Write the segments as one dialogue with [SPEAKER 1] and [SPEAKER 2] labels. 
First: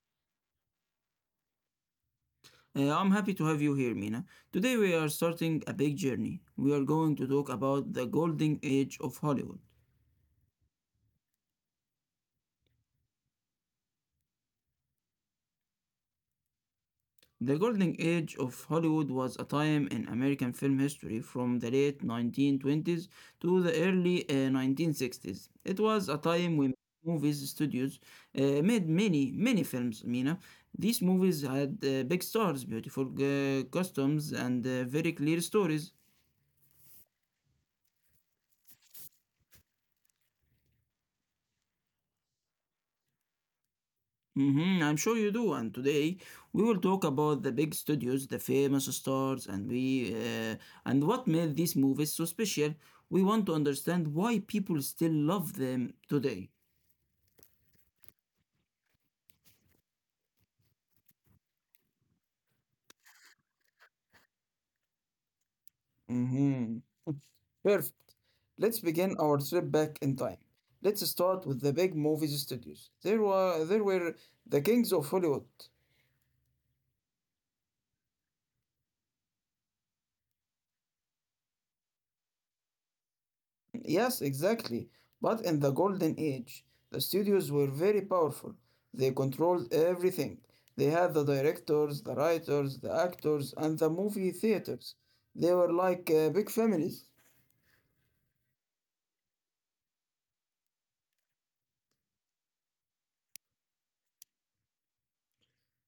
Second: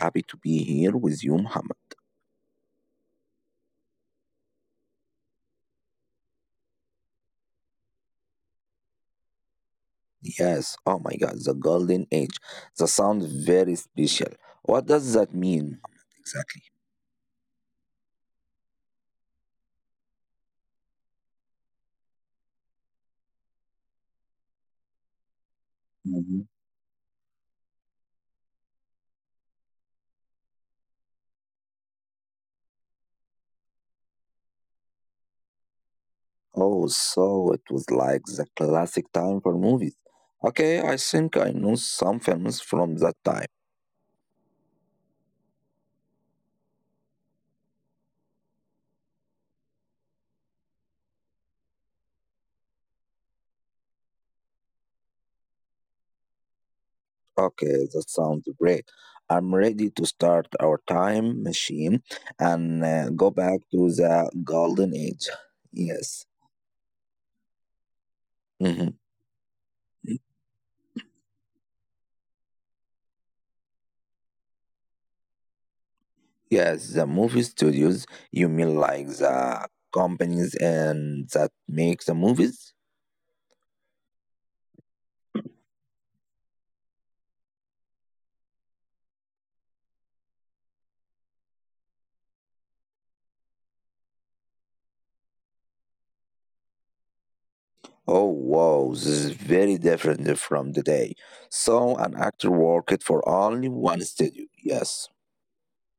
[SPEAKER 1] happy to be here with you, Muhammad.
[SPEAKER 2] I'm happy to have you here, Mina. Today, we are starting a big journey. We are going to talk about the golden age of Hollywood.
[SPEAKER 1] Yes, oh my God, the golden age. The sound very special. What does that mean, Muhammad, exactly?
[SPEAKER 2] The golden age of Hollywood was a time in American film history from the late 1920s to the early 1960s. It was a
[SPEAKER 1] Mhm.
[SPEAKER 2] time when movies studios made many films, Mina. These movies had big stars, beautiful costumes, and very clear stories.
[SPEAKER 1] Oh, so it was like the classic time for movies. Okay, I think I know some films from that time.
[SPEAKER 2] Hmm, I'm sure you do. And today we will talk about the big studios, the famous stars, and we and what made these movies so special. We want to understand why people still love them today.
[SPEAKER 1] Okay, that sounds great. I'm ready to start our time machine and go back to the golden age. Yes.
[SPEAKER 2] Mm-hmm. Perfect. Let's
[SPEAKER 1] Mhm.
[SPEAKER 2] begin our trip back in time. Let's start with the big movies studios. There were the kings of Hollywood.
[SPEAKER 1] Yes, the movie studios, you mean like the companies and that make the movies?
[SPEAKER 2] Yes, exactly. But in the golden age, the studios were very powerful. They controlled everything. They had the directors, the writers, the actors, and the movie theaters. They were like big families.
[SPEAKER 1] Oh wow, this is very different from today. So an actor worked for only one studio. Yes.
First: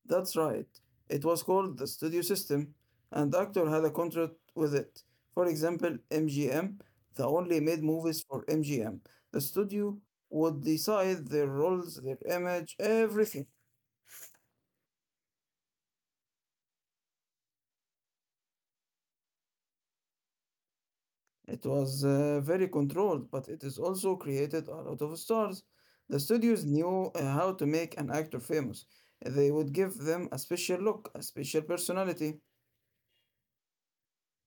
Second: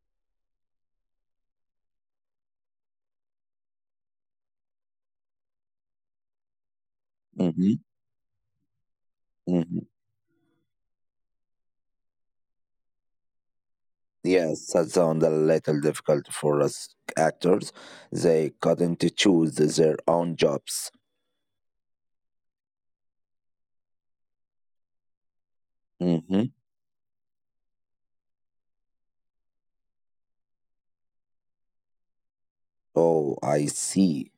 [SPEAKER 2] That's right. It was called the studio system, and actor had a contract with it. For example, MGM, they only made
[SPEAKER 1] Mm-hmm.
[SPEAKER 2] movies for MGM. The
[SPEAKER 1] Mm-hmm.
[SPEAKER 2] studio would decide their roles, their image, everything.
[SPEAKER 1] Yes, that sounds a little difficult for us actors. They couldn't choose their own jobs.
[SPEAKER 2] It was very controlled, but it is also created a lot of stars. The
[SPEAKER 1] Mhm.
[SPEAKER 2] studios knew how to make an actor famous. They would give them a special look, a special personality.
[SPEAKER 1] Oh, I see.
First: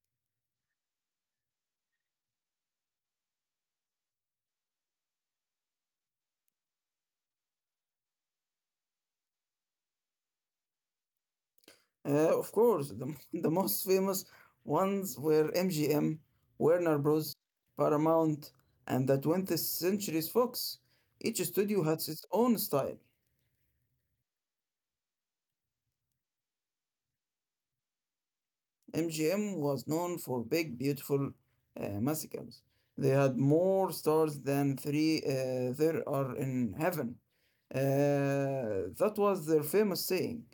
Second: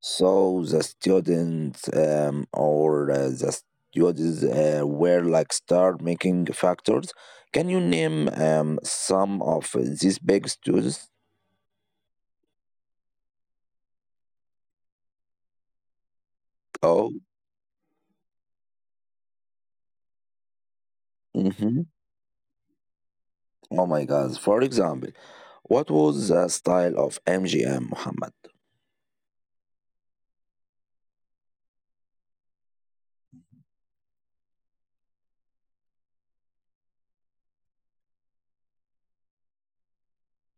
[SPEAKER 1] So the students or the students were like star making factors. Can you name some of these big students?
[SPEAKER 2] Of course, the most famous ones were MGM, Warner
[SPEAKER 1] Oh,
[SPEAKER 2] Bros., Paramount, and the 20th century's Fox. Each
[SPEAKER 1] hmm
[SPEAKER 2] studio had its own style.
[SPEAKER 1] oh my God. For example, what was the style of MGM Muhammad?
[SPEAKER 2] MGM was known for big, beautiful musicals. They had more stars than three there are in heaven. That was their famous saying.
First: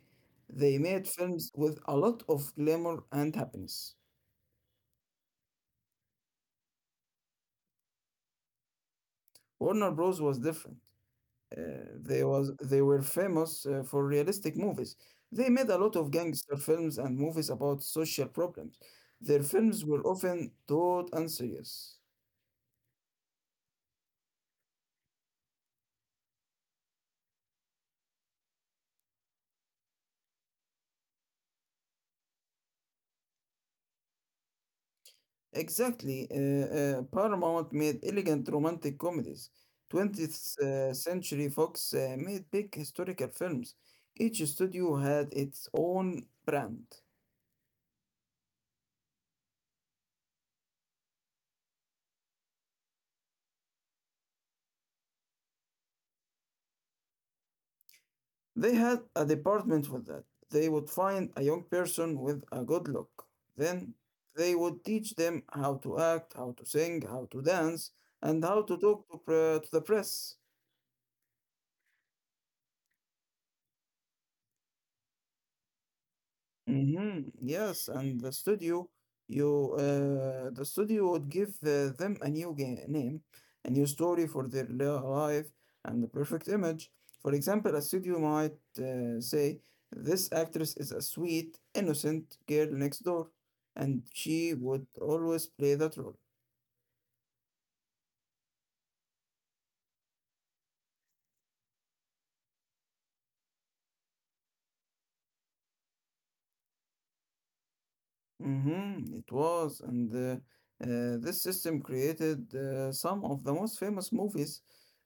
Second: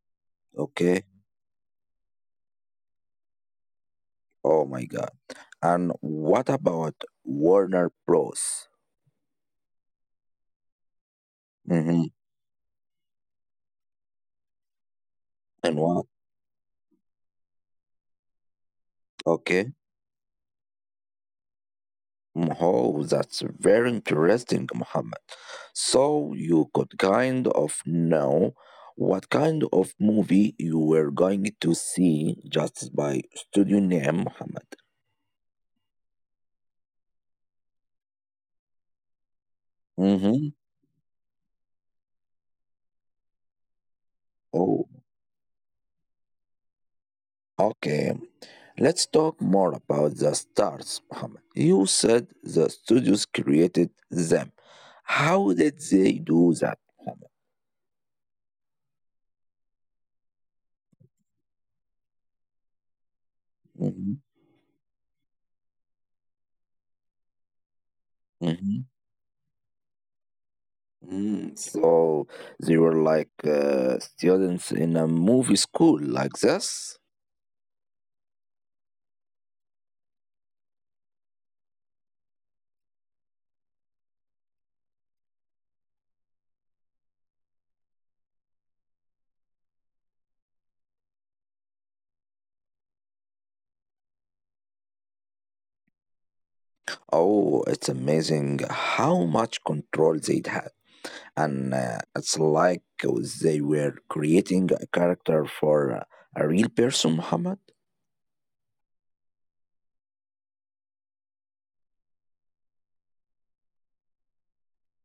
[SPEAKER 2] They
[SPEAKER 1] Okay.
[SPEAKER 2] made films with a lot of glamour and happiness.
[SPEAKER 1] Oh my God. And what about Warner Bros?
[SPEAKER 2] Warner Bros. Was different.
[SPEAKER 1] Hmm.
[SPEAKER 2] They were famous for realistic movies. They made
[SPEAKER 1] And
[SPEAKER 2] a lot
[SPEAKER 1] what?
[SPEAKER 2] of gangster films and movies about social problems. Their
[SPEAKER 1] Okay.
[SPEAKER 2] films were often taut and serious.
[SPEAKER 1] Oh, that's very interesting, Mohammed. So you could kind of know what kind of movie you were going to see just by studio name, Mohammed.
[SPEAKER 2] Exactly. Paramount made elegant romantic comedies.
[SPEAKER 1] Mm-hmm.
[SPEAKER 2] 20th Century Fox made big historical films. Each
[SPEAKER 1] Oh,
[SPEAKER 2] studio had its own brand.
[SPEAKER 1] okay. Let's talk more about the stars, Mohammed. You said the studios created them. How did they do that, Muhammad?
[SPEAKER 2] They had a department for that. They would find a young person with a good look. Then
[SPEAKER 1] Mm-hmm.
[SPEAKER 2] they would teach them how to act, how to sing, how to dance, and how to
[SPEAKER 1] Mm-hmm.
[SPEAKER 2] to the press.
[SPEAKER 1] So they were like students in a movie school like this.
[SPEAKER 2] Mm-hmm. Yes, and the studio would give them a name, a new story for life, and the perfect image. For example, a studio might say, "This actress is a sweet, innocent girl next door," and she would always play that role.
[SPEAKER 1] Oh, it's amazing how much control they'd had. And it's like they were creating a character for a, real person, Muhammad.
[SPEAKER 2] Mm-hmm, it was, and this system created some of the most famous movies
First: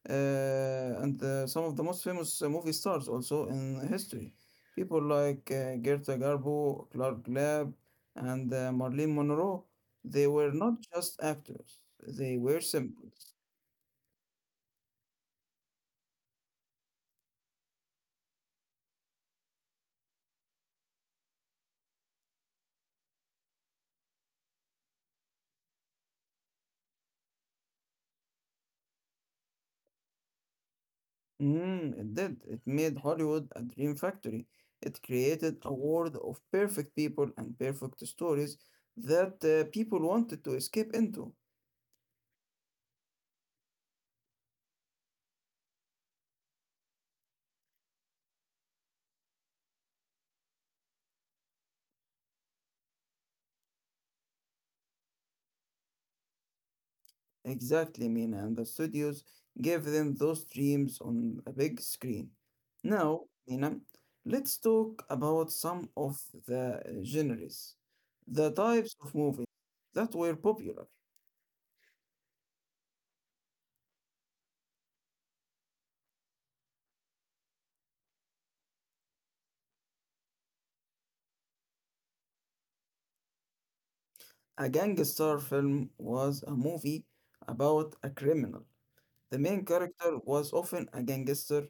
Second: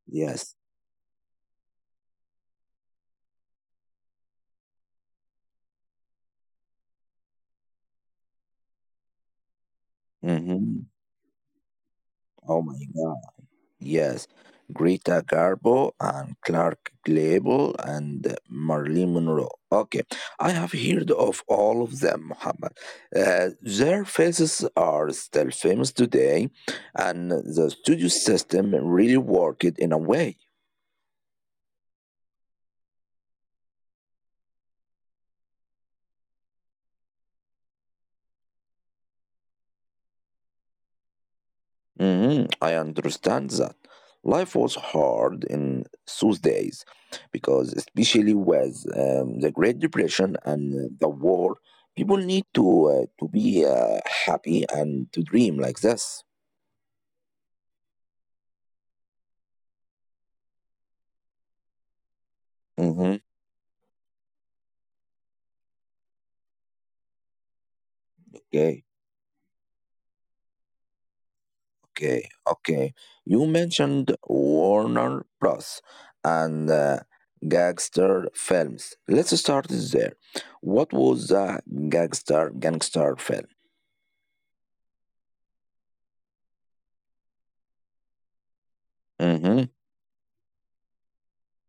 [SPEAKER 1] Yes.
[SPEAKER 2] uh, and some of the most famous movie stars also in history. People like Greta Garbo, Clark Gable, and Marilyn Monroe. They were not
[SPEAKER 1] Hmm.
[SPEAKER 2] just actors; they
[SPEAKER 1] Oh
[SPEAKER 2] were
[SPEAKER 1] my God.
[SPEAKER 2] symbols.
[SPEAKER 1] Yes, Greta Garbo and Clark Gable and Marilyn Monroe. Okay, I have heard of all of them, Muhammad. Their faces are still famous today, and the studio system really worked in a way.
[SPEAKER 2] Mm, it did. It made Hollywood a dream factory. It created a world of perfect people and perfect stories that people wanted to escape into.
[SPEAKER 1] Mhm, I understand that. Life was hard in those days because, especially with the Great Depression and the war, people need to be happy and to dream like this.
[SPEAKER 2] Exactly, Mina, and the studios gave them those dreams on a big screen.
[SPEAKER 1] Hmm.
[SPEAKER 2] Now, Mina, let's talk about some of the genres, the
[SPEAKER 1] Okay,
[SPEAKER 2] types of movies that were popular.
[SPEAKER 1] okay, okay. You mentioned Warner Bros. And gangster films. Let's start there. What was a gangster film?
[SPEAKER 2] A gangster film was a movie about a criminal. The main
[SPEAKER 1] Mm-hmm,
[SPEAKER 2] character was often a gangster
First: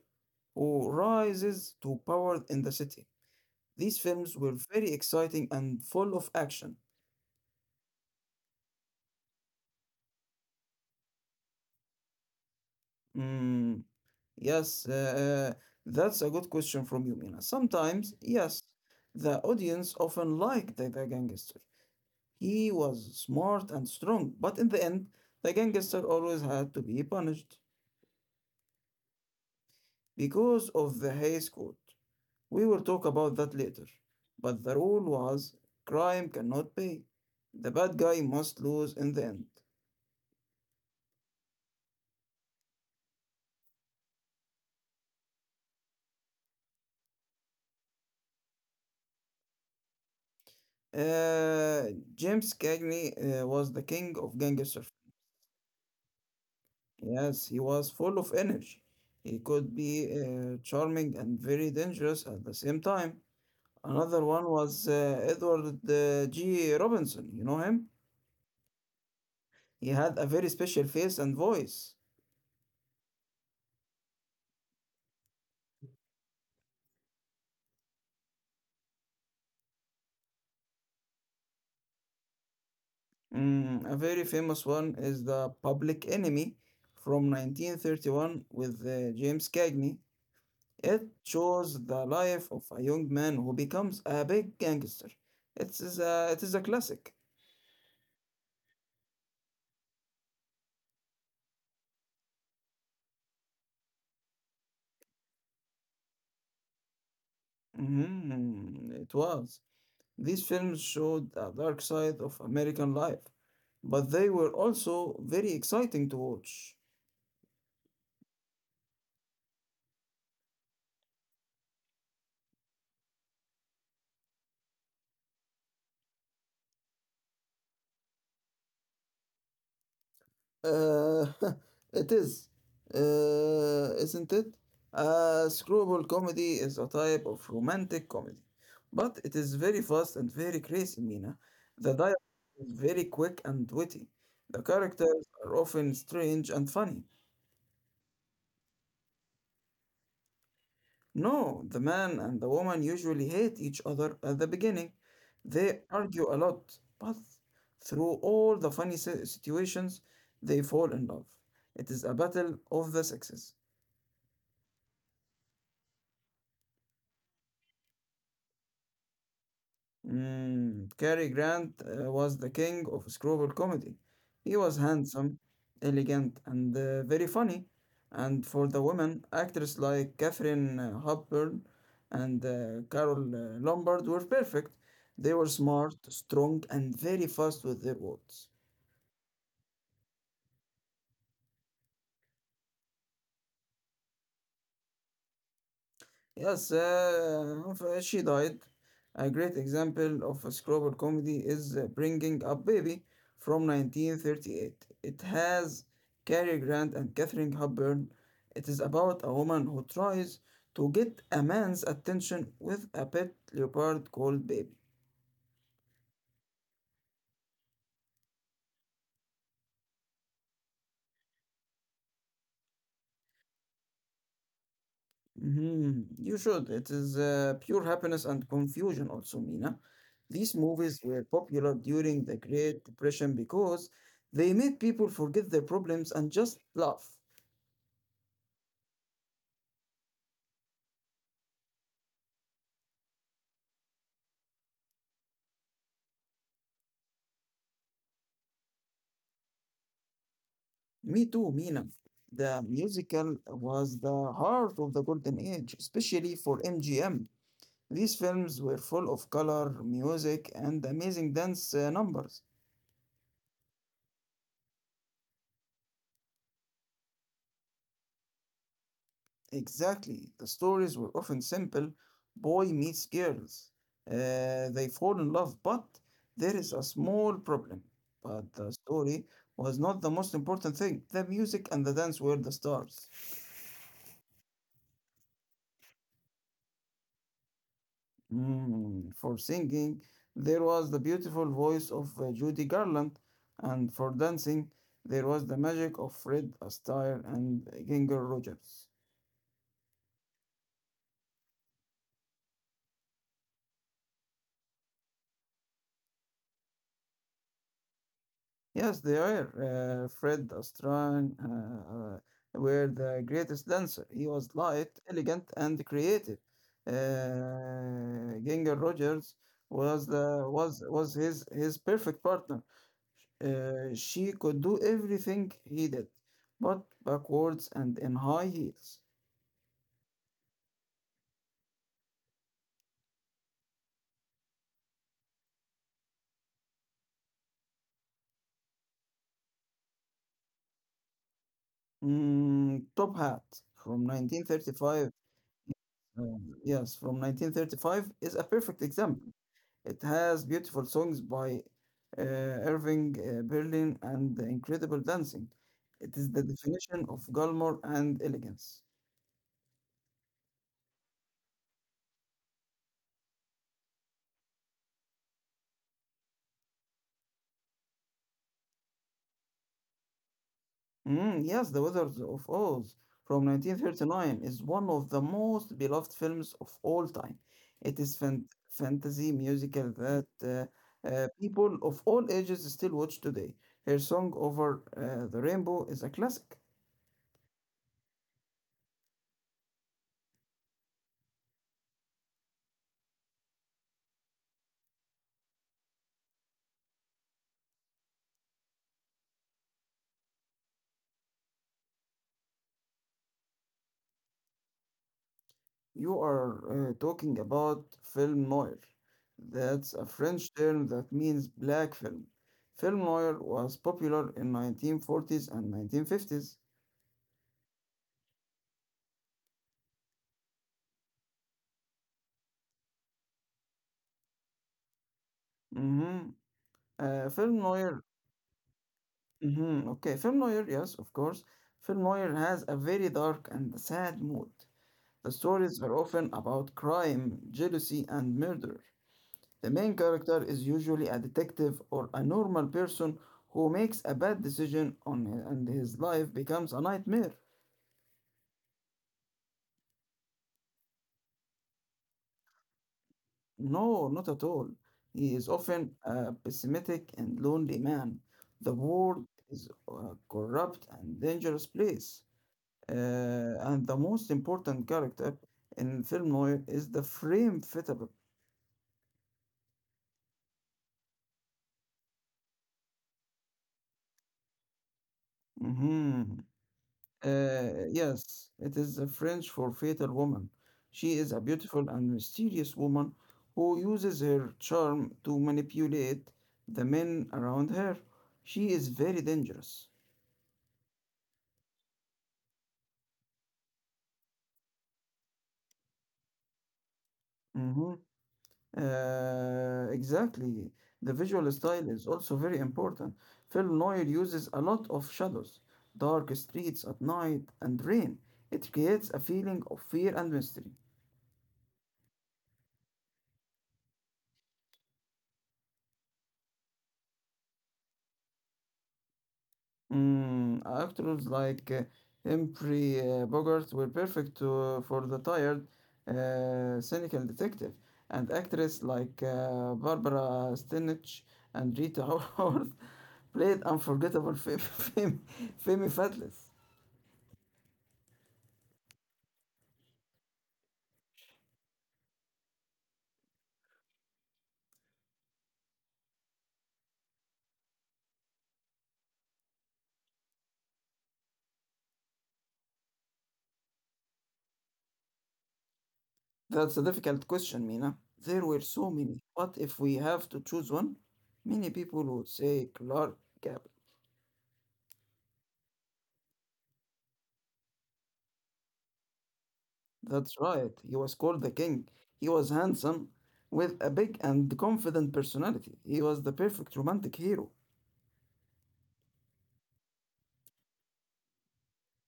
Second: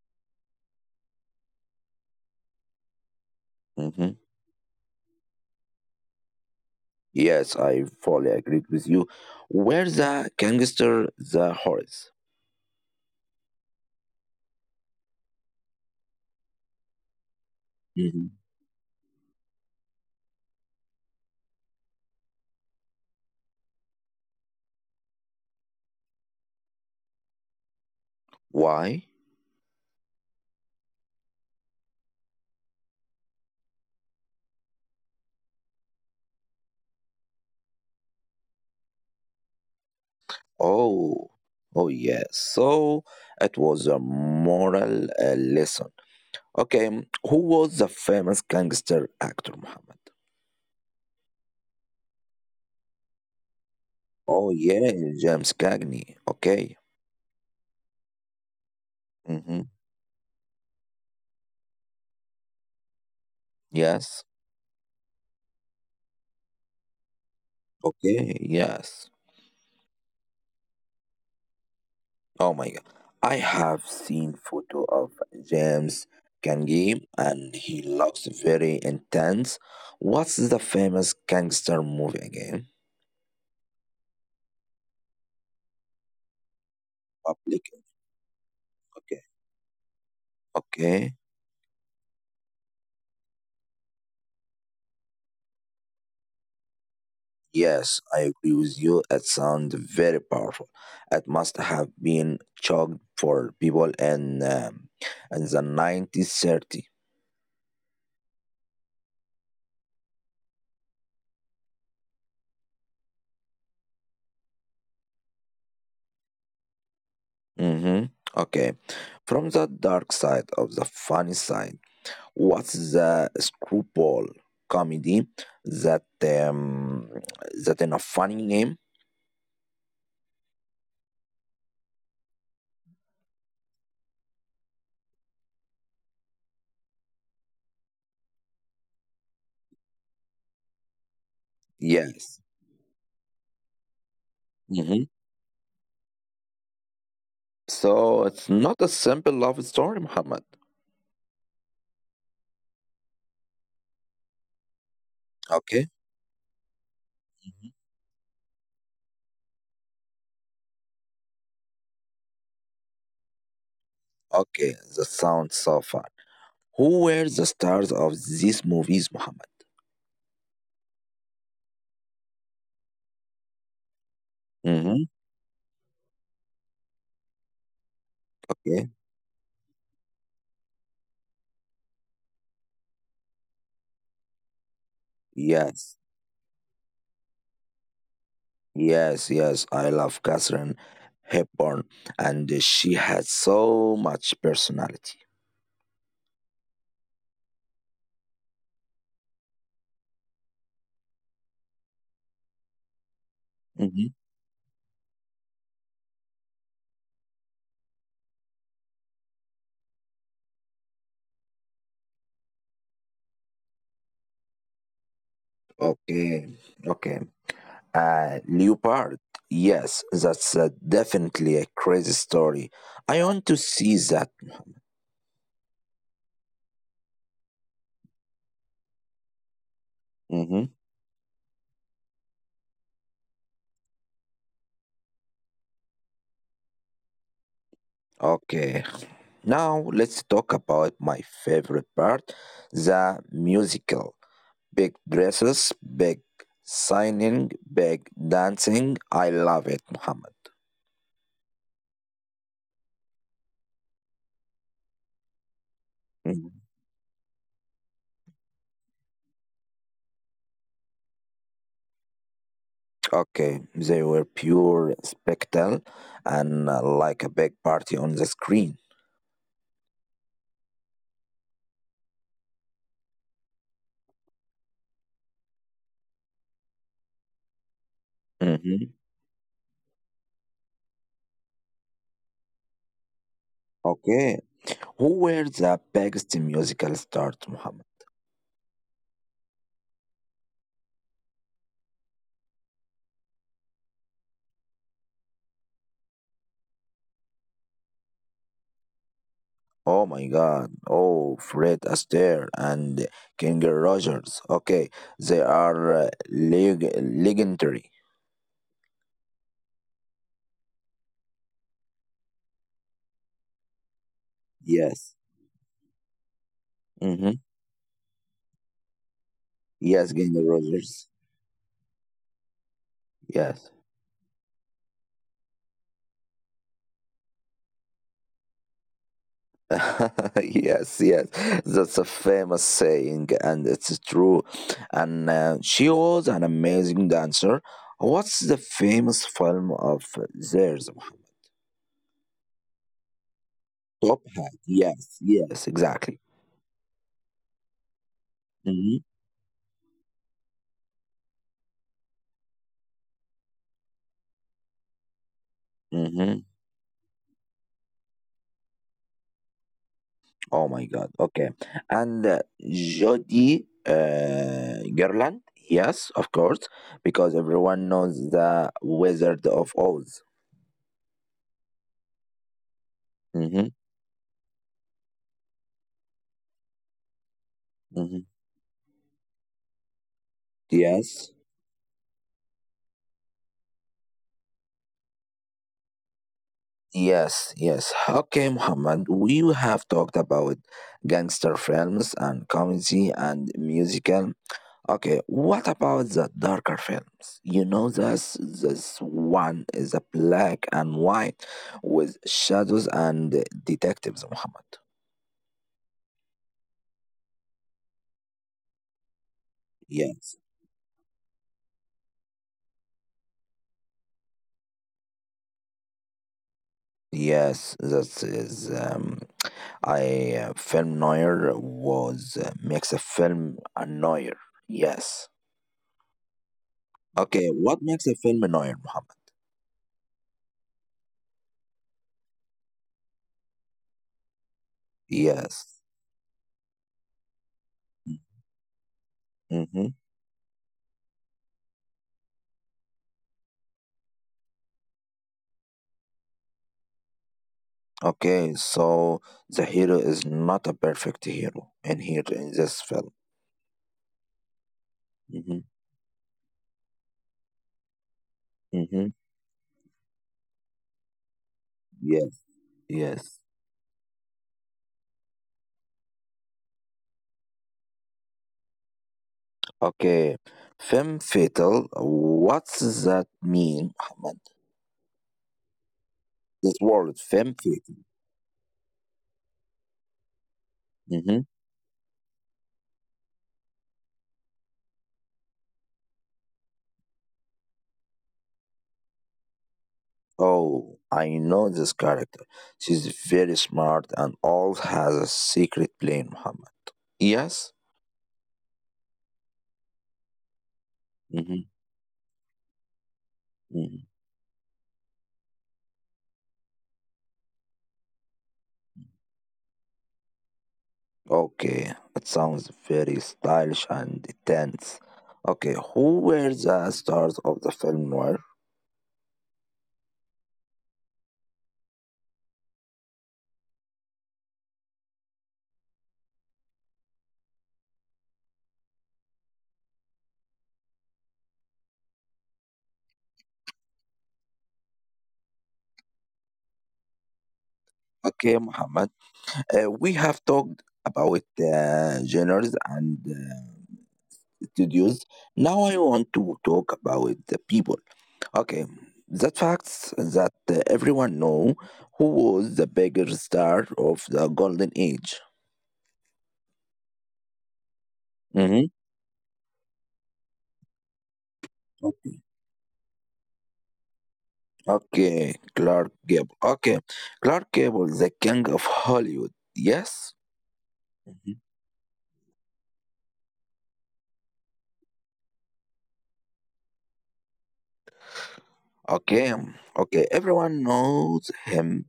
[SPEAKER 2] who rises to power in the city. These
[SPEAKER 1] mm-hmm.
[SPEAKER 2] films were very exciting and full of action.
[SPEAKER 1] Yes, I fully agree with you. Where the gangster the horse?
[SPEAKER 2] Mm, yes, that's a good question from you, Mina. Sometimes,
[SPEAKER 1] Mhm.
[SPEAKER 2] yes, the audience often liked the gangster. He was smart and strong, but in the end, the gangster always had to be punished
[SPEAKER 1] Why?
[SPEAKER 2] because of the Hays Code. We will talk about that later. But the rule was crime cannot pay. The bad guy must lose in the end.
[SPEAKER 1] Oh, oh yes. So it was a moral lesson. Okay, who was the famous gangster actor, Muhammad?
[SPEAKER 2] Uh, James Cagney was the king of
[SPEAKER 1] Oh
[SPEAKER 2] gang
[SPEAKER 1] yeah,
[SPEAKER 2] surfing.
[SPEAKER 1] James Cagney. Okay.
[SPEAKER 2] Yes, he was full of energy. He
[SPEAKER 1] Hmm.
[SPEAKER 2] could be charming and very dangerous at the same time. Another
[SPEAKER 1] Yes.
[SPEAKER 2] one was Edward G. Robinson. You know him?
[SPEAKER 1] Okay. Yes.
[SPEAKER 2] He had a very special face and voice.
[SPEAKER 1] Oh my god. I have seen photo of James Gangi and he looks very intense. What's the famous gangster movie again?
[SPEAKER 2] Mm, a very famous one is The Public Enemy from
[SPEAKER 1] Public
[SPEAKER 2] 1931 with
[SPEAKER 1] okay.
[SPEAKER 2] James Cagney. It
[SPEAKER 1] Okay.
[SPEAKER 2] shows the life of a young man who becomes a big gangster. It is a classic.
[SPEAKER 1] Yes, I agree with you. It sounds very powerful. It must have been chugged for people in the 1930.
[SPEAKER 2] Mhm, it was. These films showed the dark side of American life, but they were also very exciting to watch.
[SPEAKER 1] Mm-hmm. Okay. From the dark side of the funny side. What's the screwball comedy that um, that in a funny name?
[SPEAKER 2] Uh, it is, isn't it? Screwball comedy is a type of romantic comedy, but it is very fast and very crazy, Mina. The dialogue
[SPEAKER 1] Yes.
[SPEAKER 2] is very quick and witty. The
[SPEAKER 1] hmm
[SPEAKER 2] characters are often strange and funny.
[SPEAKER 1] So it's not a simple love story, Muhammad.
[SPEAKER 2] No, the man and the woman usually hate each other at the beginning. They
[SPEAKER 1] Okay.
[SPEAKER 2] argue a lot, but
[SPEAKER 1] Mhm.
[SPEAKER 2] through all the situations, they fall in love. It is a battle of the sexes.
[SPEAKER 1] Okay. The sound so far. Who were the stars of these movies, Muhammad?
[SPEAKER 2] Mm, Cary Grant was the king of screwball comedy. He was
[SPEAKER 1] Mhm.
[SPEAKER 2] handsome, elegant, and very funny. And for the
[SPEAKER 1] Okay.
[SPEAKER 2] women, actors like Catherine Hepburn and Carol Lombard were perfect. They were
[SPEAKER 1] Yes.
[SPEAKER 2] smart, strong, and very fast with their words.
[SPEAKER 1] Yes. Yes. I love Catherine Hepburn, and she had so much personality.
[SPEAKER 2] Yes, she died. A great example of a screwball comedy is Bringing Up Baby from
[SPEAKER 1] Mhm.
[SPEAKER 2] 1938. It has Cary Grant and Katharine Hepburn. It is about a woman who tries to get a man's attention with a pet leopard called Baby.
[SPEAKER 1] Okay. Okay. Leopard. Yes, that's definitely a crazy story. I want to see that.
[SPEAKER 2] Mhm. You should. It is pure happiness and confusion, also, Mina. These
[SPEAKER 1] Hmm.
[SPEAKER 2] movies were popular during the Great Depression because they made people forget their problems and just laugh.
[SPEAKER 1] Okay, now let's talk about my favorite part the musical. Big dresses, big signing, big dancing. I love it, Muhammad.
[SPEAKER 2] Me too, Mina. The musical was the heart of the golden age, especially for
[SPEAKER 1] Mhm.
[SPEAKER 2] MGM. These films were full of color, music, and amazing dance numbers.
[SPEAKER 1] Okay, they were pure spectacle and like a big party on the screen.
[SPEAKER 2] Exactly. The stories were often simple: boy meets girls. They fall in love, but there is a small problem. But the
[SPEAKER 1] Mhm.
[SPEAKER 2] story was not the most important thing. The music and the dance were the stars.
[SPEAKER 1] Okay. Who were the biggest musical stars, Muhammad?
[SPEAKER 2] Mm, for singing, there was the beautiful voice of Judy Garland, and for dancing, there was the magic of Fred Astaire and Ginger Rogers.
[SPEAKER 1] Oh my God. Oh, Fred Astaire and King Rogers. Okay. They are legendary.
[SPEAKER 2] Yes, they are. Fred Astran were the greatest dancer. He was light,
[SPEAKER 1] Yes.
[SPEAKER 2] elegant, and creative.
[SPEAKER 1] Mm-hmm.
[SPEAKER 2] Ginger Rogers was
[SPEAKER 1] Yes, King
[SPEAKER 2] the
[SPEAKER 1] Rogers.
[SPEAKER 2] was his perfect partner.
[SPEAKER 1] Yes.
[SPEAKER 2] She could do everything he did, but backwards and in high heels.
[SPEAKER 1] yes, yes. That's a famous saying, and it's true. And she was an amazing dancer. What's the famous film of theirs,
[SPEAKER 2] Mm, top hat from
[SPEAKER 1] Top hat.
[SPEAKER 2] 1935.
[SPEAKER 1] Yes, yes, exactly.
[SPEAKER 2] Yes, from 1935 is a perfect
[SPEAKER 1] Hmm.
[SPEAKER 2] example. It has beautiful songs by uh, Irving Berlin and incredible dancing. It is the
[SPEAKER 1] Hmm.
[SPEAKER 2] definition of glamour and elegance.
[SPEAKER 1] Oh my God. Okay. And Jody Garland. Yes, of course, because everyone knows the Wizard of Oz.
[SPEAKER 2] Mm, yes, The Wizards of Oz from
[SPEAKER 1] Hmm.
[SPEAKER 2] 1939 is one of the most beloved films of all time. It is
[SPEAKER 1] Hmm.
[SPEAKER 2] fantasy musical that
[SPEAKER 1] Yes.
[SPEAKER 2] people of all ages still watch today. Her song Over the Rainbow is a classic.
[SPEAKER 1] Yes, yes. Okay, Muhammad, we have talked about gangster films and comedy and musical. Okay, what about the darker films? You know, this one is a black and white with shadows and detectives, Muhammad.
[SPEAKER 2] You are talking about film noir. That's a
[SPEAKER 1] Yes.
[SPEAKER 2] French term that means black film. Film noir was popular in 1940s and 1950s.
[SPEAKER 1] Yes, that is. I film noir was makes a film a noir. Yes.
[SPEAKER 2] Mm-hmm.
[SPEAKER 1] Okay,
[SPEAKER 2] Film
[SPEAKER 1] what
[SPEAKER 2] noir.
[SPEAKER 1] makes a film a noir, Muhammad?
[SPEAKER 2] Mm-hmm. Okay, film noir, yes, of course. Film noir has a very dark and sad mood. The
[SPEAKER 1] Yes.
[SPEAKER 2] stories are often about crime, jealousy, and murder. The
[SPEAKER 1] Mm-hmm.
[SPEAKER 2] main character is usually a detective or a normal person who makes a bad decision on and his life becomes a nightmare.
[SPEAKER 1] Okay, so the hero is not a perfect hero in here in this film.
[SPEAKER 2] No, not at all. He is
[SPEAKER 1] Mm-hmm.
[SPEAKER 2] often a pessimistic and lonely man. The
[SPEAKER 1] Mm-hmm.
[SPEAKER 2] world is a corrupt and dangerous place.
[SPEAKER 1] Yes, yes.
[SPEAKER 2] And the most important character in film noir is the frame fittable.
[SPEAKER 1] Okay. Femme fatal. What's that mean, Ahmed?
[SPEAKER 2] Mhm.
[SPEAKER 1] This word, femme fatal.
[SPEAKER 2] Yes, it is the French for fatal woman. She is
[SPEAKER 1] hmm
[SPEAKER 2] a beautiful and mysterious woman who uses her charm to manipulate the men around her. She is very dangerous.
[SPEAKER 1] Oh, I know this character. She's very smart and all has a secret plan, Muhammad. Yes?
[SPEAKER 2] Mhm. Exactly. The visual
[SPEAKER 1] Hmm.
[SPEAKER 2] style is also very important. Film
[SPEAKER 1] Hmm.
[SPEAKER 2] noir uses a lot of shadows, dark streets at night, and rain. It creates a feeling of fear and mystery.
[SPEAKER 1] Okay. It sounds very stylish and intense. Okay, who were the stars of the film noir?
[SPEAKER 2] Mm, actors like Humphrey Bogart were perfect for the tired, cynical detective, and actress like Barbara Stanwyck and Rita Hayworth played unforgettable Femi Fabulous.
[SPEAKER 1] Okay, Muhammad. We have talked about genres and studios. Now I want to talk about the people. Okay, that facts that everyone know who was the bigger star of the golden age.
[SPEAKER 2] That's a difficult question, Mina. There were
[SPEAKER 1] Hmm.
[SPEAKER 2] so many. What if we have to choose one? Many people would say Clark Gable.
[SPEAKER 1] Okay, Clark Gable. Okay, Clark Gable, the king of Hollywood.
[SPEAKER 2] That's
[SPEAKER 1] Yes.
[SPEAKER 2] right. He was called the
[SPEAKER 1] Mhm.
[SPEAKER 2] king. He was handsome, with a big and confident personality. He was the perfect romantic hero.
[SPEAKER 1] Okay, okay. Everyone knows him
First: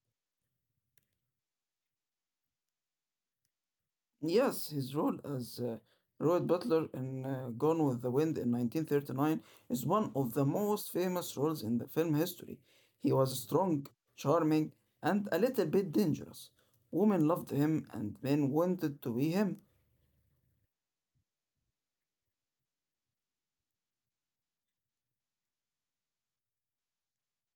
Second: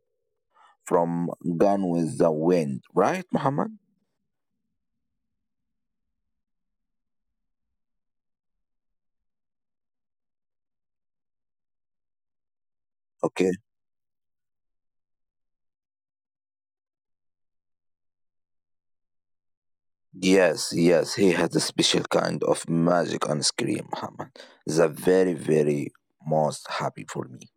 [SPEAKER 1] from Gone with the Wind, right, Muhammad?
[SPEAKER 2] Yes, his role as Robert Butler in Gone with the Wind in 1939 is one of the most famous roles in the film history. He was
[SPEAKER 1] Okay.
[SPEAKER 2] strong, charming, and a little bit dangerous. Women loved him, and men wanted to be him.
[SPEAKER 1] Yes, yes, he has a special kind of magic on screen, Muhammad. The very, very most happy for me.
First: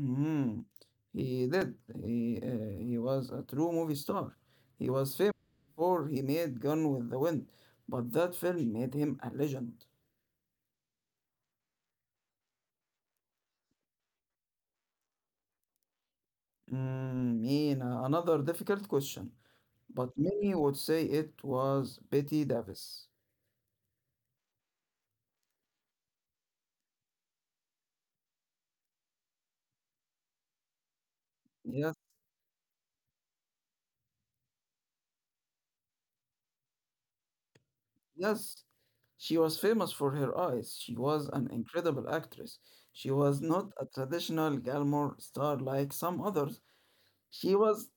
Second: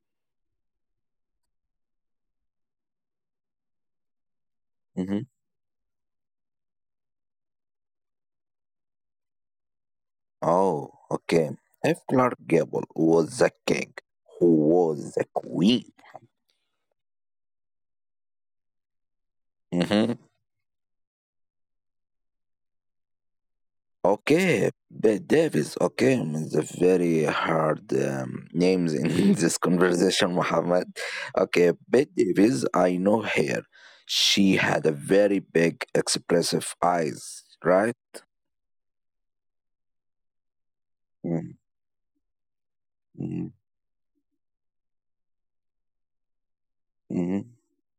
[SPEAKER 2] Mm, he did. He was a true movie star. He was
[SPEAKER 1] Hmm.
[SPEAKER 2] famous before he made Gone with the Wind, but that film made him a legend.
[SPEAKER 1] Oh, okay. If Clark Gable was the king, who was the queen?
[SPEAKER 2] Another difficult question,
[SPEAKER 1] Hmm.
[SPEAKER 2] but many would say it was Betty Davis.
[SPEAKER 1] Okay, Bette Davis. Okay, it's a very hard names in this conversation, Muhammad. Okay,
[SPEAKER 2] Yes,
[SPEAKER 1] Bette Davis. I know her. She had a very big, expressive eyes, right?
[SPEAKER 2] yes, she was famous for her eyes. She was an incredible actress. She was
[SPEAKER 1] Mm.
[SPEAKER 2] not a traditional glamour star like some others.
[SPEAKER 1] Mhm.
[SPEAKER 2] She was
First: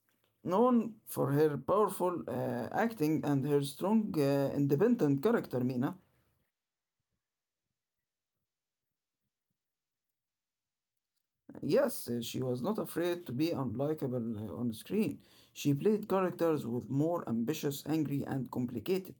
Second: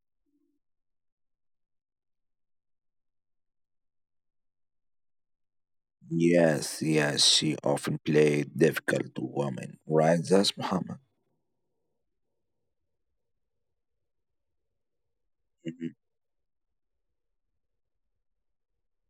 [SPEAKER 2] known for her powerful acting and her strong, independent character, Mina.
[SPEAKER 1] Yes, yes, she often played difficult woman, right? That's Muhammad.
[SPEAKER 2] Yes, she was not afraid to be unlikable on screen. She
[SPEAKER 1] Mhm.
[SPEAKER 2] played characters with more ambitious, angry, and complicated.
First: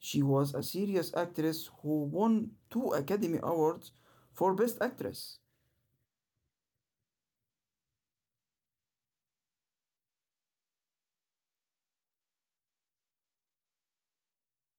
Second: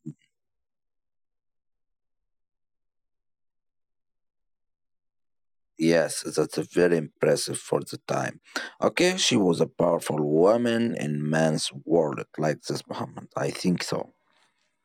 [SPEAKER 2] She was a serious actress who won two Academy Awards for Best Actress.
[SPEAKER 1] Yes, that's very impressive for the time. Okay, she was a powerful woman in man's world, like this Muhammad. I think so.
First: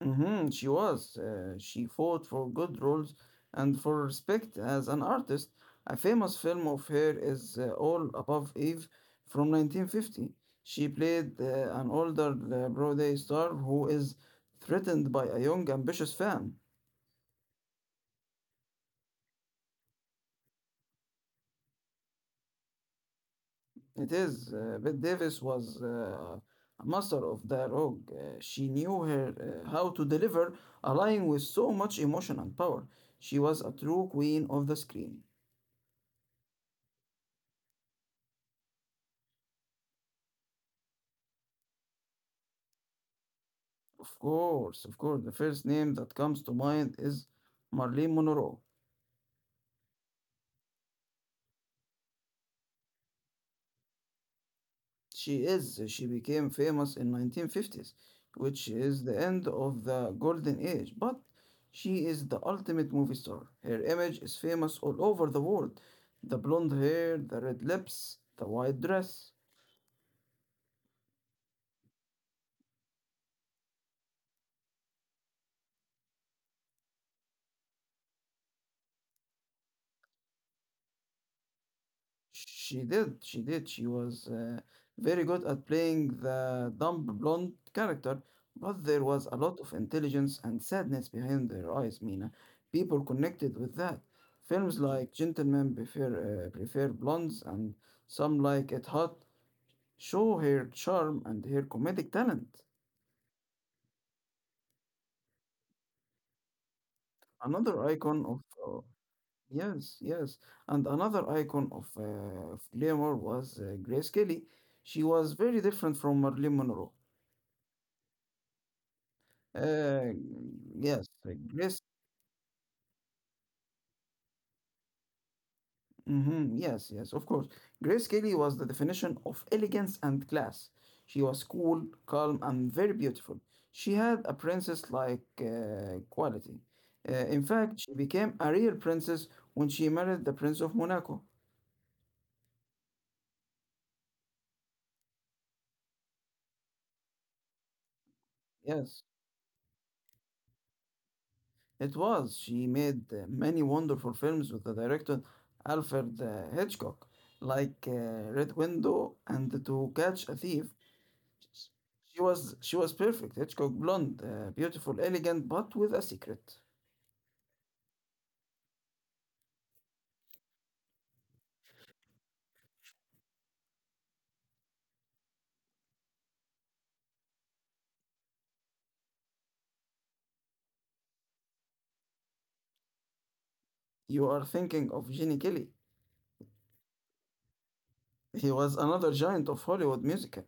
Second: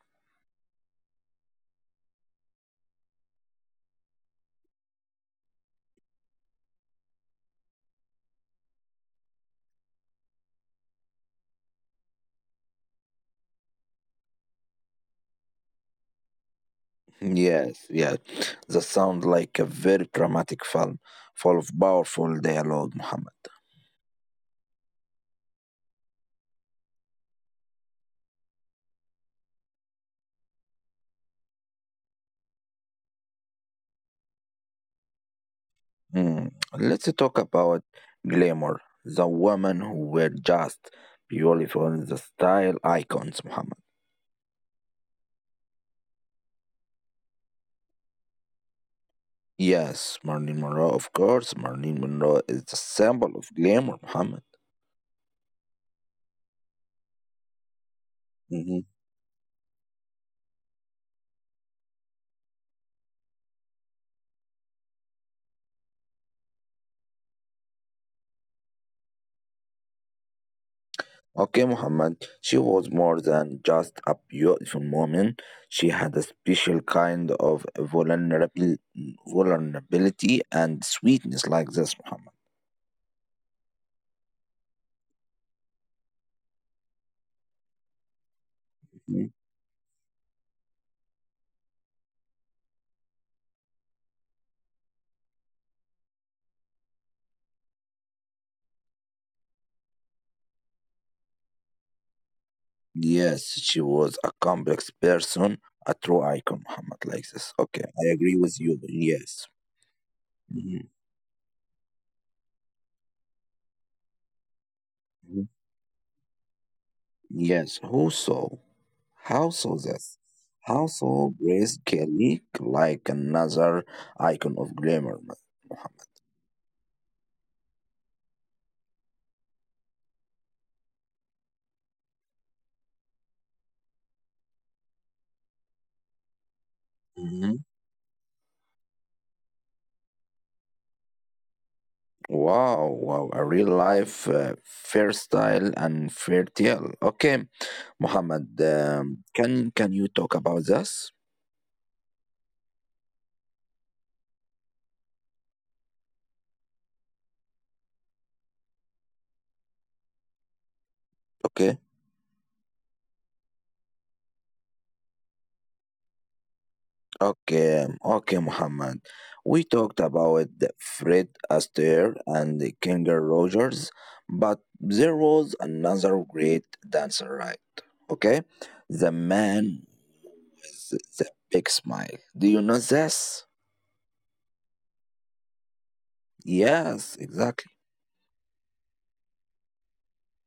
[SPEAKER 2] Mhm, she was. She fought for good roles and for respect as an artist. A famous film of her is All Above Eve from 1950. She played an older Broadway star who is threatened by a young, ambitious fan.
[SPEAKER 1] Yes, yes. That sounds like a very dramatic film, full of powerful dialogue, Muhammad.
[SPEAKER 2] It is. Bette Davis was a master of dialogue. She knew her how to deliver a line with so much emotion and power. She was a true queen of the screen.
[SPEAKER 1] Mm. Let's talk about glamour, the women who were just beautiful, in the style icons, Muhammad.
[SPEAKER 2] Of course, of course. The first name that comes to mind is Marlene Monroe.
[SPEAKER 1] Yes, Marilyn Monroe, of course. Marilyn Monroe is the symbol of glamour, Muhammad.
[SPEAKER 2] She became famous in 1950s, which
[SPEAKER 1] Hmm.
[SPEAKER 2] is the end of the golden age, but she is the ultimate movie star. Her image is famous all over the world. The blonde hair, the red lips, the white dress.
[SPEAKER 1] Okay, Muhammad, she was more than just a beautiful woman. She had a special kind of vulnerability and sweetness like this, Muhammad.
[SPEAKER 2] She did, she did. She was very good at playing the dumb blonde character, but there was
[SPEAKER 1] Hmm.
[SPEAKER 2] a lot of intelligence and sadness behind their eyes, Mina. People connected with that. Films like Gentlemen Prefer Blondes and Some Like It Hot show her charm and her comedic talent.
[SPEAKER 1] Yes, she was a complex person, a true icon, Muhammad, like this. Okay,
[SPEAKER 2] Another
[SPEAKER 1] I
[SPEAKER 2] icon
[SPEAKER 1] agree
[SPEAKER 2] of,
[SPEAKER 1] with you.
[SPEAKER 2] uh,
[SPEAKER 1] Yes.
[SPEAKER 2] yes, yes, and
[SPEAKER 1] Hmm.
[SPEAKER 2] another icon of glamour was Grace Kelly. She was
[SPEAKER 1] Mhm.
[SPEAKER 2] very different from Marilyn Monroe.
[SPEAKER 1] Yes, who saw?
[SPEAKER 2] Uh,
[SPEAKER 1] Houses.
[SPEAKER 2] yes, uh,
[SPEAKER 1] Also,
[SPEAKER 2] Grace.
[SPEAKER 1] Grace Kelly, like another icon of glamour.
[SPEAKER 2] Mhm, yes, yes, of course. Grace Kelly was the definition of elegance and class. She was cool, calm, and very beautiful. She had a princess-like quality. In
[SPEAKER 1] Hmm.
[SPEAKER 2] fact, she became a real princess when she married the Prince of Monaco.
[SPEAKER 1] Wow, wow, a real life fair style and fair tale. Okay, Muhammad,
[SPEAKER 2] Yes,
[SPEAKER 1] can you talk about this?
[SPEAKER 2] it was. She made many wonderful films with the director Alfred Hitchcock, like Red Window and To Catch a Thief.
[SPEAKER 1] Okay.
[SPEAKER 2] She was perfect. Hitchcock blonde, beautiful, elegant, but with a secret.
[SPEAKER 1] Okay, okay, Muhammad. We talked about the Fred Astaire and the Ginger Rogers, but there was another great dancer, right? Okay, the man with the big smile. Do you know this?
[SPEAKER 2] You are thinking of Gene Kelly.
[SPEAKER 1] Yes, exactly.
[SPEAKER 2] He was another giant of Hollywood music.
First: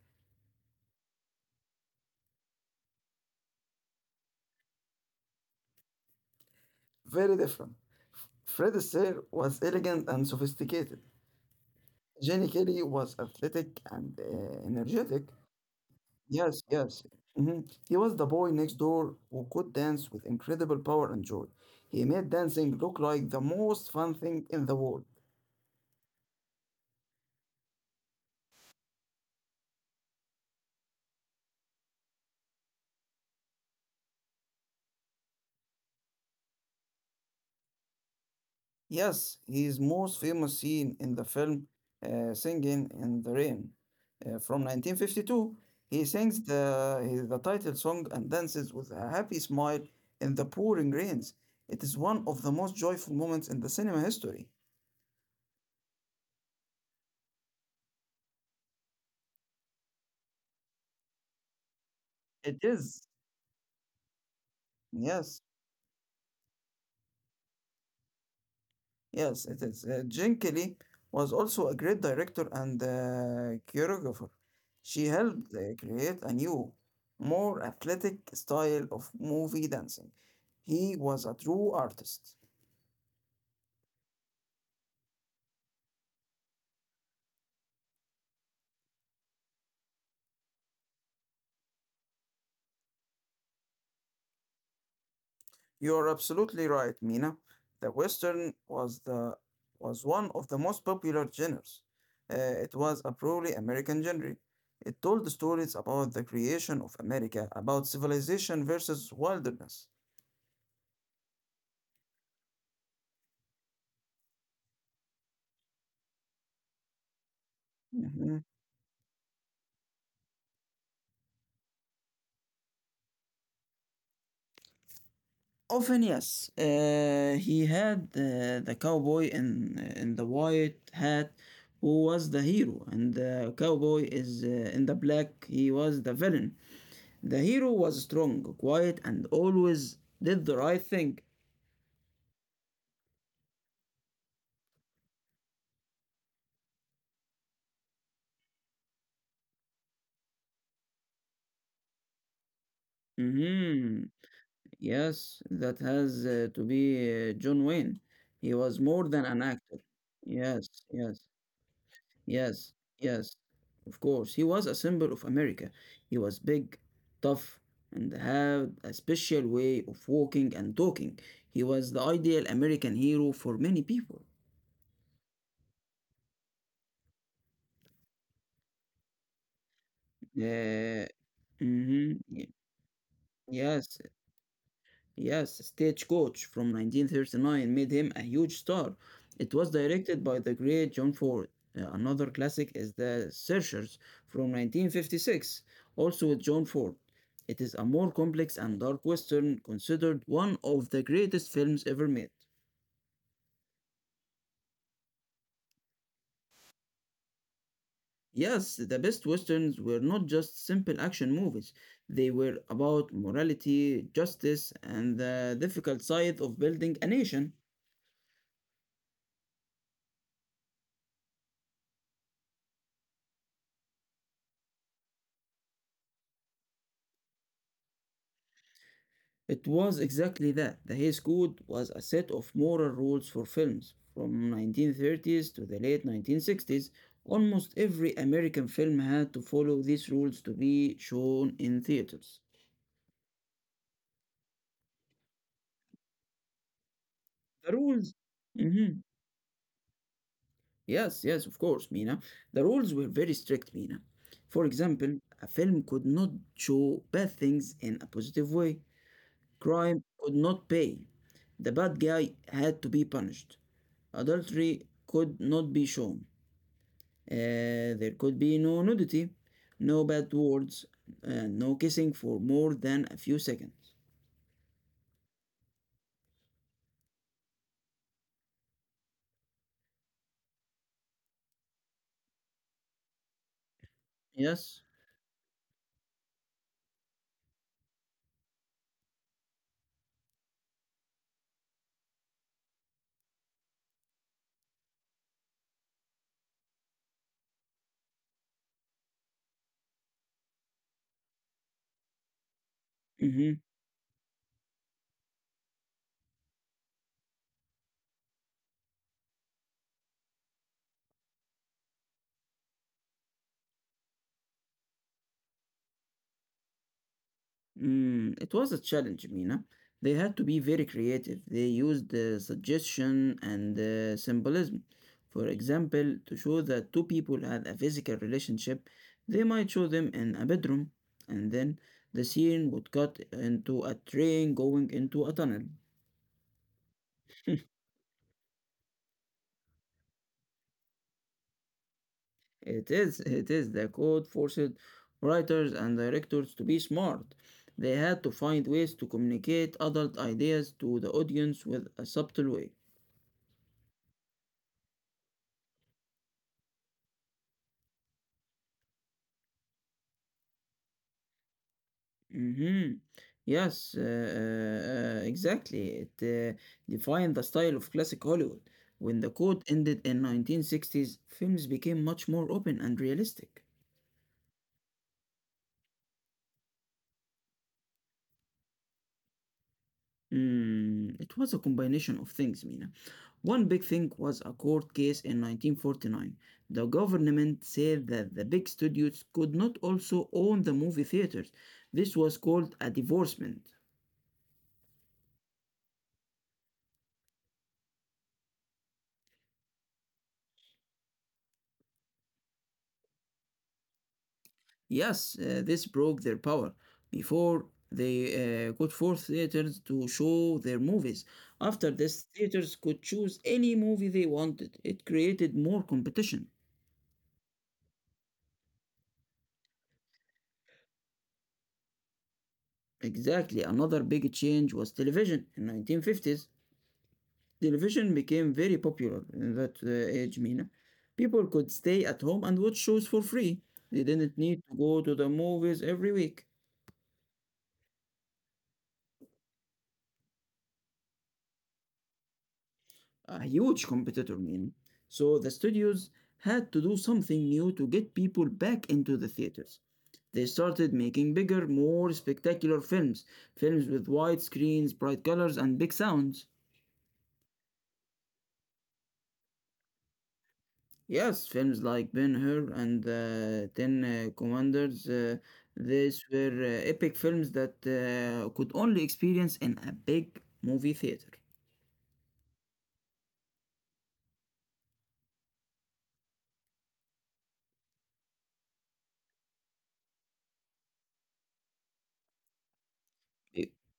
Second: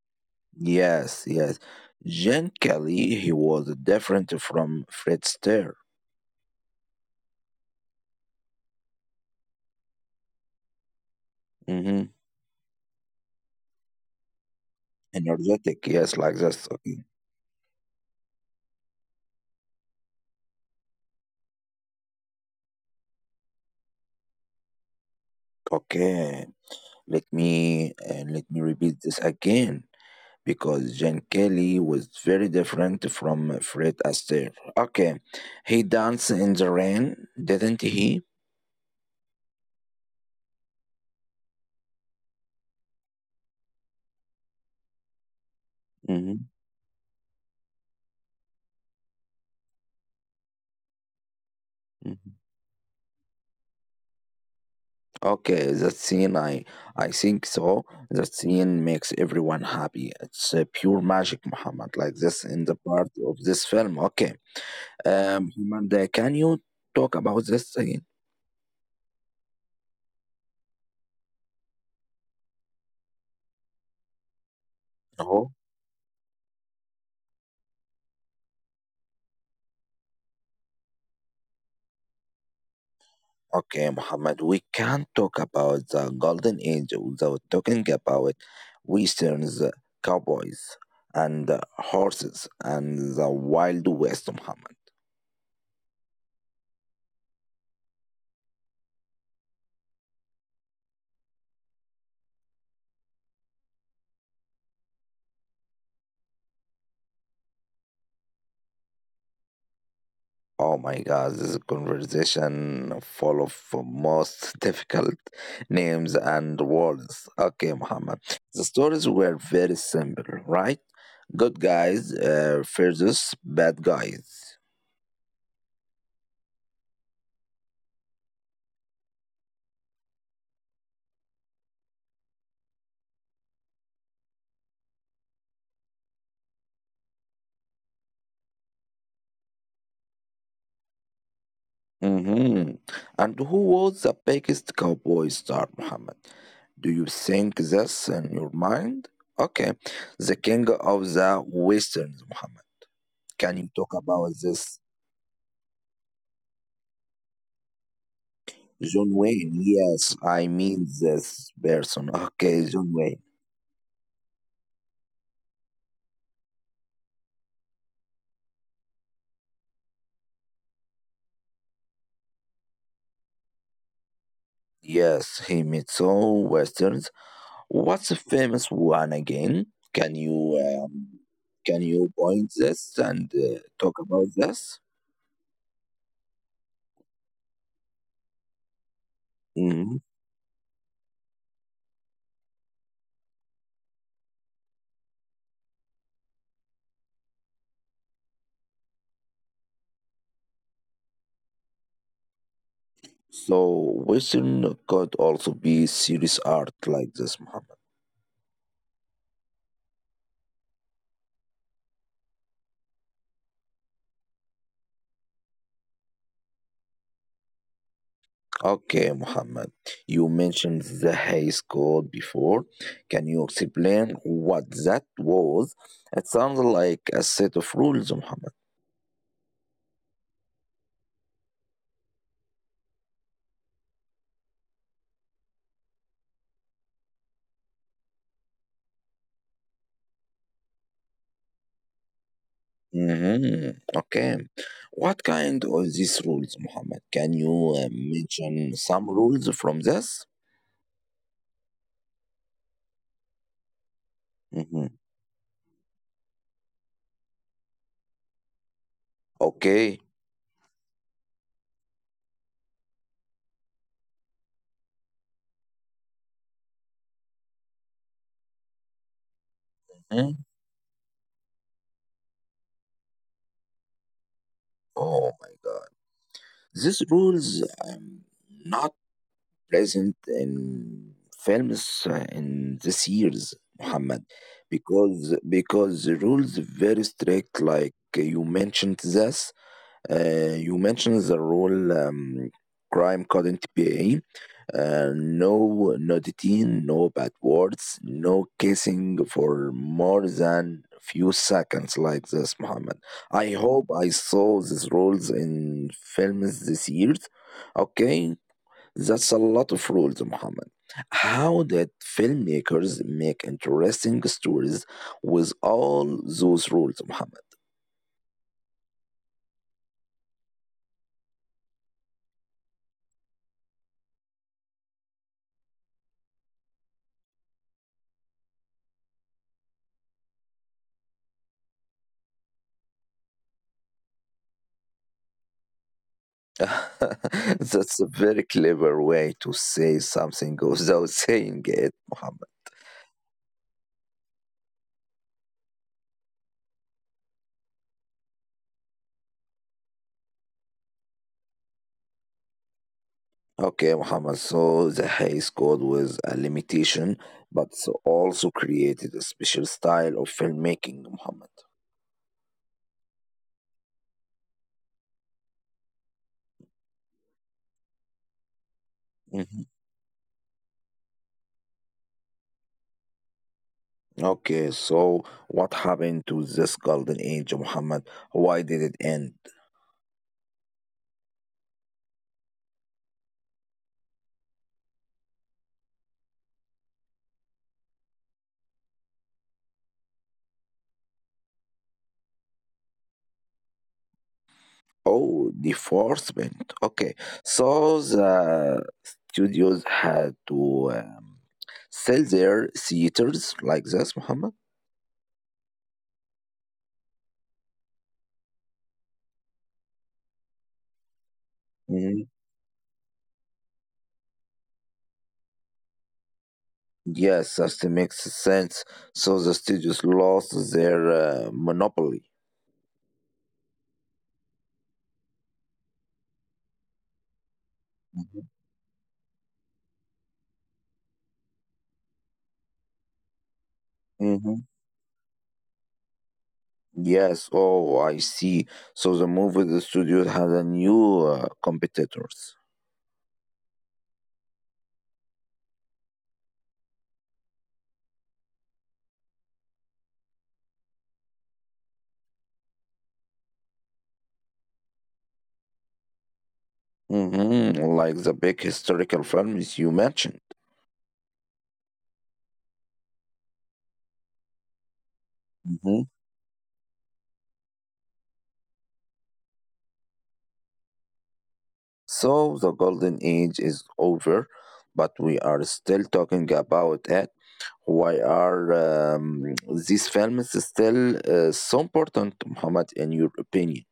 [SPEAKER 1] Yes, yes. Jen Kelly, he was different from Fred Astaire.
[SPEAKER 2] Very different. Fred Astaire was elegant and sophisticated.
[SPEAKER 1] Mm-hmm.
[SPEAKER 2] Gene Kelly was athletic and energetic.
[SPEAKER 1] Energetic, yes, like
[SPEAKER 2] Yes,
[SPEAKER 1] this. Okay,
[SPEAKER 2] yes. Mhm. He was the boy next door who could dance with incredible power and joy. He made dancing look like the most fun thing in the world.
[SPEAKER 1] okay. Let me and let me repeat this again because Jen Kelly was very different from Fred Astaire. Okay, he danced in the rain, didn't he?
[SPEAKER 2] Yes, his most famous scene in the film Singing in the Rain from 1952. He sings
[SPEAKER 1] Hmm.
[SPEAKER 2] the title song and dances with a happy smile in the pouring rains. It is
[SPEAKER 1] Hmm.
[SPEAKER 2] one of the most joyful moments in the cinema history.
[SPEAKER 1] Okay, that scene, I think so. That scene makes everyone happy. It's pure magic, Muhammad, like this
[SPEAKER 2] It
[SPEAKER 1] in the
[SPEAKER 2] is,
[SPEAKER 1] part of this film. Okay,
[SPEAKER 2] yes.
[SPEAKER 1] Muhammad, can you talk about this scene?
[SPEAKER 2] Yes, it is. Jean Kelly was also a great director and choreographer. She helped create a new, more athletic style of movie dancing. He was a true artist.
[SPEAKER 1] Okay, Muhammad, we can't talk about the Golden Age without talking about Westerns, cowboys, and horses, and the Wild West, Muhammad.
[SPEAKER 2] You are absolutely right, Mina. The Western was one of the most popular genres. It was a purely American genre. It told stories about the creation of America, about civilization versus wilderness.
[SPEAKER 1] Oh my God, this is a conversation full of most difficult names and words. Okay, Muhammad.
[SPEAKER 2] Mm-hmm.
[SPEAKER 1] The stories were very simple, right? Good guys versus bad guys.
[SPEAKER 2] Often, yes. He had uh, the cowboy in the white hat, who was the hero, and the cowboy is in the black. He was the villain. The hero was strong, quiet, and always did the right thing.
[SPEAKER 1] hmm And who was the biggest cowboy star, Muhammad? Do you think this in your mind? Okay, the king of the westerns, Muhammad. Can you talk
[SPEAKER 2] Hmm.
[SPEAKER 1] about this?
[SPEAKER 2] Yes, that has to be John Wayne. He was more
[SPEAKER 1] John
[SPEAKER 2] than an
[SPEAKER 1] Wayne,
[SPEAKER 2] actor.
[SPEAKER 1] yes, I
[SPEAKER 2] Yes,
[SPEAKER 1] mean
[SPEAKER 2] yes.
[SPEAKER 1] this person. Okay,
[SPEAKER 2] Yes,
[SPEAKER 1] John Wayne.
[SPEAKER 2] yes, of course. He was a symbol of America. He was big, tough, and had a special way of walking and talking. He was the ideal American hero for many people.
[SPEAKER 1] Yes, he made some westerns. What's the famous one again? Can you
[SPEAKER 2] Yeah.
[SPEAKER 1] um, can you
[SPEAKER 2] Mm-hmm.
[SPEAKER 1] point this and talk
[SPEAKER 2] Yes,
[SPEAKER 1] about this?
[SPEAKER 2] yes, Stagecoach from 1939 made him a huge star. It was
[SPEAKER 1] Mm-hmm.
[SPEAKER 2] directed by the great John Ford. Another classic is The Searchers from 1956, also with John Ford. It is a more complex and dark western, considered one of the greatest films ever made.
[SPEAKER 1] So vision could also be serious art like this, Muhammad.
[SPEAKER 2] Yes, the best westerns were not just simple action movies, they were about morality, justice, and the difficult side of building a nation.
[SPEAKER 1] Okay, Muhammad, you mentioned the Hayes Code before. Can you explain what that was? It sounds like a set of rules, Muhammad.
[SPEAKER 2] It was exactly that. The Hays Code was a set of moral rules for films. From 1930s to the late 1960s, almost every American film had to follow these rules to be shown in theaters.
[SPEAKER 1] Hmm. Okay. What kind of these rules, Muhammad? Can you
[SPEAKER 2] The
[SPEAKER 1] uh,
[SPEAKER 2] rules
[SPEAKER 1] mention
[SPEAKER 2] Mhm.
[SPEAKER 1] some rules from this?
[SPEAKER 2] Yes, yes, of course, Mina. The rules were very strict, Mina. For
[SPEAKER 1] Hmm.
[SPEAKER 2] example, a film could not show bad things in a positive way.
[SPEAKER 1] Okay.
[SPEAKER 2] Crime could not pay. The bad guy had to be punished. Adultery could not be shown. There could be no nudity, no bad
[SPEAKER 1] Mhm.
[SPEAKER 2] words, and no kissing for more than a few seconds.
[SPEAKER 1] Oh my God. These rules not present in films in this years, Muhammad,
[SPEAKER 2] Yes.
[SPEAKER 1] because the rules very strict. Like you mentioned this, you mentioned the rule crime couldn't be. No nudity, no bad words, no kissing for more than few seconds like this, Muhammad. I
[SPEAKER 2] Mm-hmm.
[SPEAKER 1] hope I saw these rules in films this year. Okay, that's a lot of rules, Muhammad. How did filmmakers make interesting stories with all those rules, Muhammad?
[SPEAKER 2] It was a challenge, Mina. They had to be very creative. They used the suggestion and symbolism. For example, to show that two people had a physical relationship, they might show them in a bedroom, and then the scene would cut into a train going into a tunnel.
[SPEAKER 1] That's a very clever way to say something without saying it, Muhammad.
[SPEAKER 2] It is, it is. The code forced writers and directors to be smart. They had to find ways to communicate adult ideas to the audience with a subtle way.
[SPEAKER 1] Okay, Muhammad. So the Hays Code was a limitation, but also created a special style of filmmaking, Muhammad.
[SPEAKER 2] Hmm. Yes, exactly. It defined the style of classic Hollywood. When the code
[SPEAKER 1] Mhm.
[SPEAKER 2] ended in 1960s, films became much more open and realistic.
[SPEAKER 1] Okay, so what happened to this golden age, Muhammad? Why did it end?
[SPEAKER 2] It was a combination of things, Mina. One big thing was a court case in 1949. The government said that the big studios could not also own the movie theaters. This was called a divorcement.
[SPEAKER 1] Oh, enforcement. Okay. So the studios had to sell their theaters like this, Muhammad?
[SPEAKER 2] Yes, this broke their power. Before, they could force theaters to show their movies. After this,
[SPEAKER 1] Mhm.
[SPEAKER 2] theaters could choose any movie they wanted. It created more competition.
[SPEAKER 1] Yes, that makes sense. So the studios lost their monopoly.
[SPEAKER 2] Exactly. Another big change was television in 1950s. Television
[SPEAKER 1] Mhm.
[SPEAKER 2] became very popular in that age, Mina. People could stay at home and watch shows for free. They didn't need
[SPEAKER 1] Mhm.
[SPEAKER 2] to go to the movies every week.
[SPEAKER 1] Yes. Oh, I see. So the studios had a new competitors.
[SPEAKER 2] A huge competitor, Mina. So the studios had to do something new to get people back into the theaters. They started making bigger, more spectacular films, films with wide screens, bright colors, and big sounds.
[SPEAKER 1] hmm Like the big historical films you mentioned.
[SPEAKER 2] Yes, films like Ben-Hur and Ten Commanders, these were epic films that could only experience in a big movie theater.
[SPEAKER 1] So the golden age is over, but we are still talking about it. Why are these films still so important, Muhammad, in your
[SPEAKER 2] Be-
[SPEAKER 1] opinion?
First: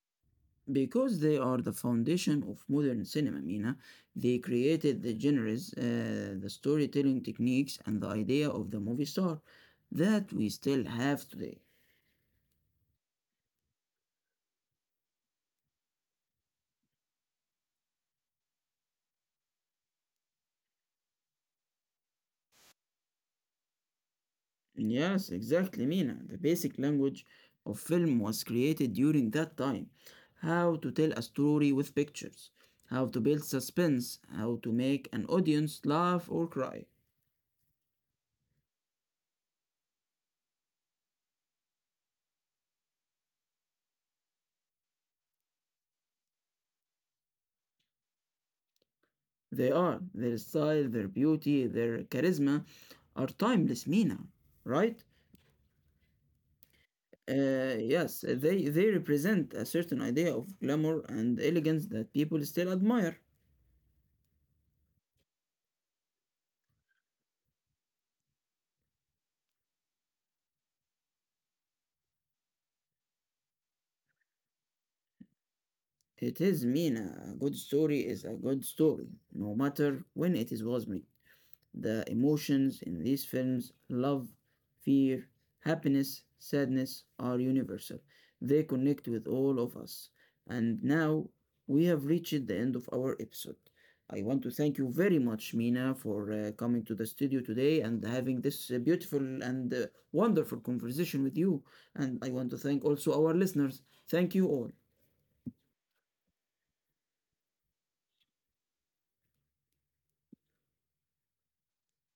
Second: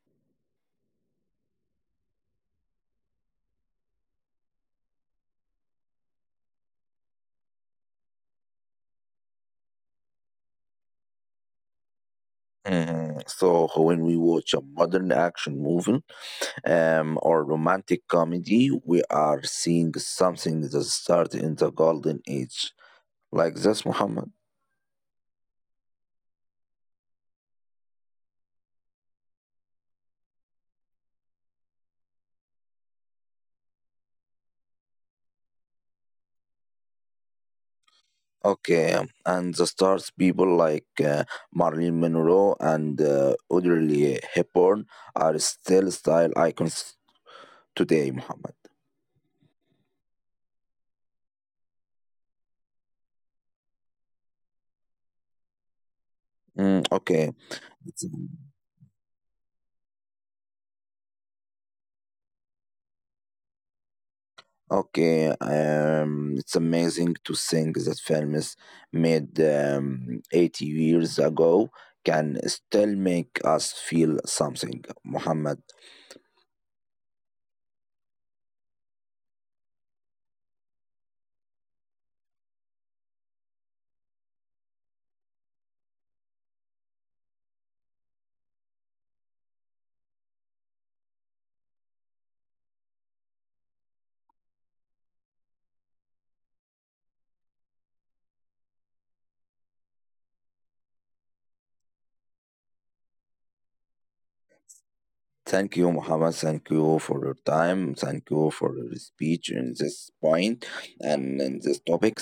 [SPEAKER 2] Because they are the foundation of modern cinema, Mina, they created the genres, the storytelling techniques, and the idea of the movie star that we still have today.
[SPEAKER 1] Mhm. So when we watch a modern action movie or romantic comedy, we are seeing something that started in the golden age. Like this, Muhammad.
[SPEAKER 2] Yes, exactly, Mina. The basic language of film was created during that time. How to tell a story with pictures, how to build suspense, how to make an audience laugh or cry.
[SPEAKER 1] Okay, and the stars people like Marilyn Monroe and Audrey Hepburn are still style icons today, Muhammad.
[SPEAKER 2] They are, their style, their beauty, their charisma are timeless, Mina, right?
[SPEAKER 1] Mm, okay. It's-
[SPEAKER 2] Yes, they represent a certain idea of glamour and elegance that people still admire.
[SPEAKER 1] okay, it's amazing to think that films made 80 years ago can still make us feel something, Muhammad.
[SPEAKER 2] It is Mina. A good story is a good story, no matter when it is was made. The emotions in these films love, fear, happiness, sadness are universal. They connect with all of us. And now we have reached the end of our episode. I want to thank you very much, Mina, for coming to the studio today and having this beautiful and wonderful conversation with you. And I want to thank also our listeners. Thank you all.
[SPEAKER 1] Thank you, Muhammad. Thank you for your time. Thank you for your speech in this point and in this topic.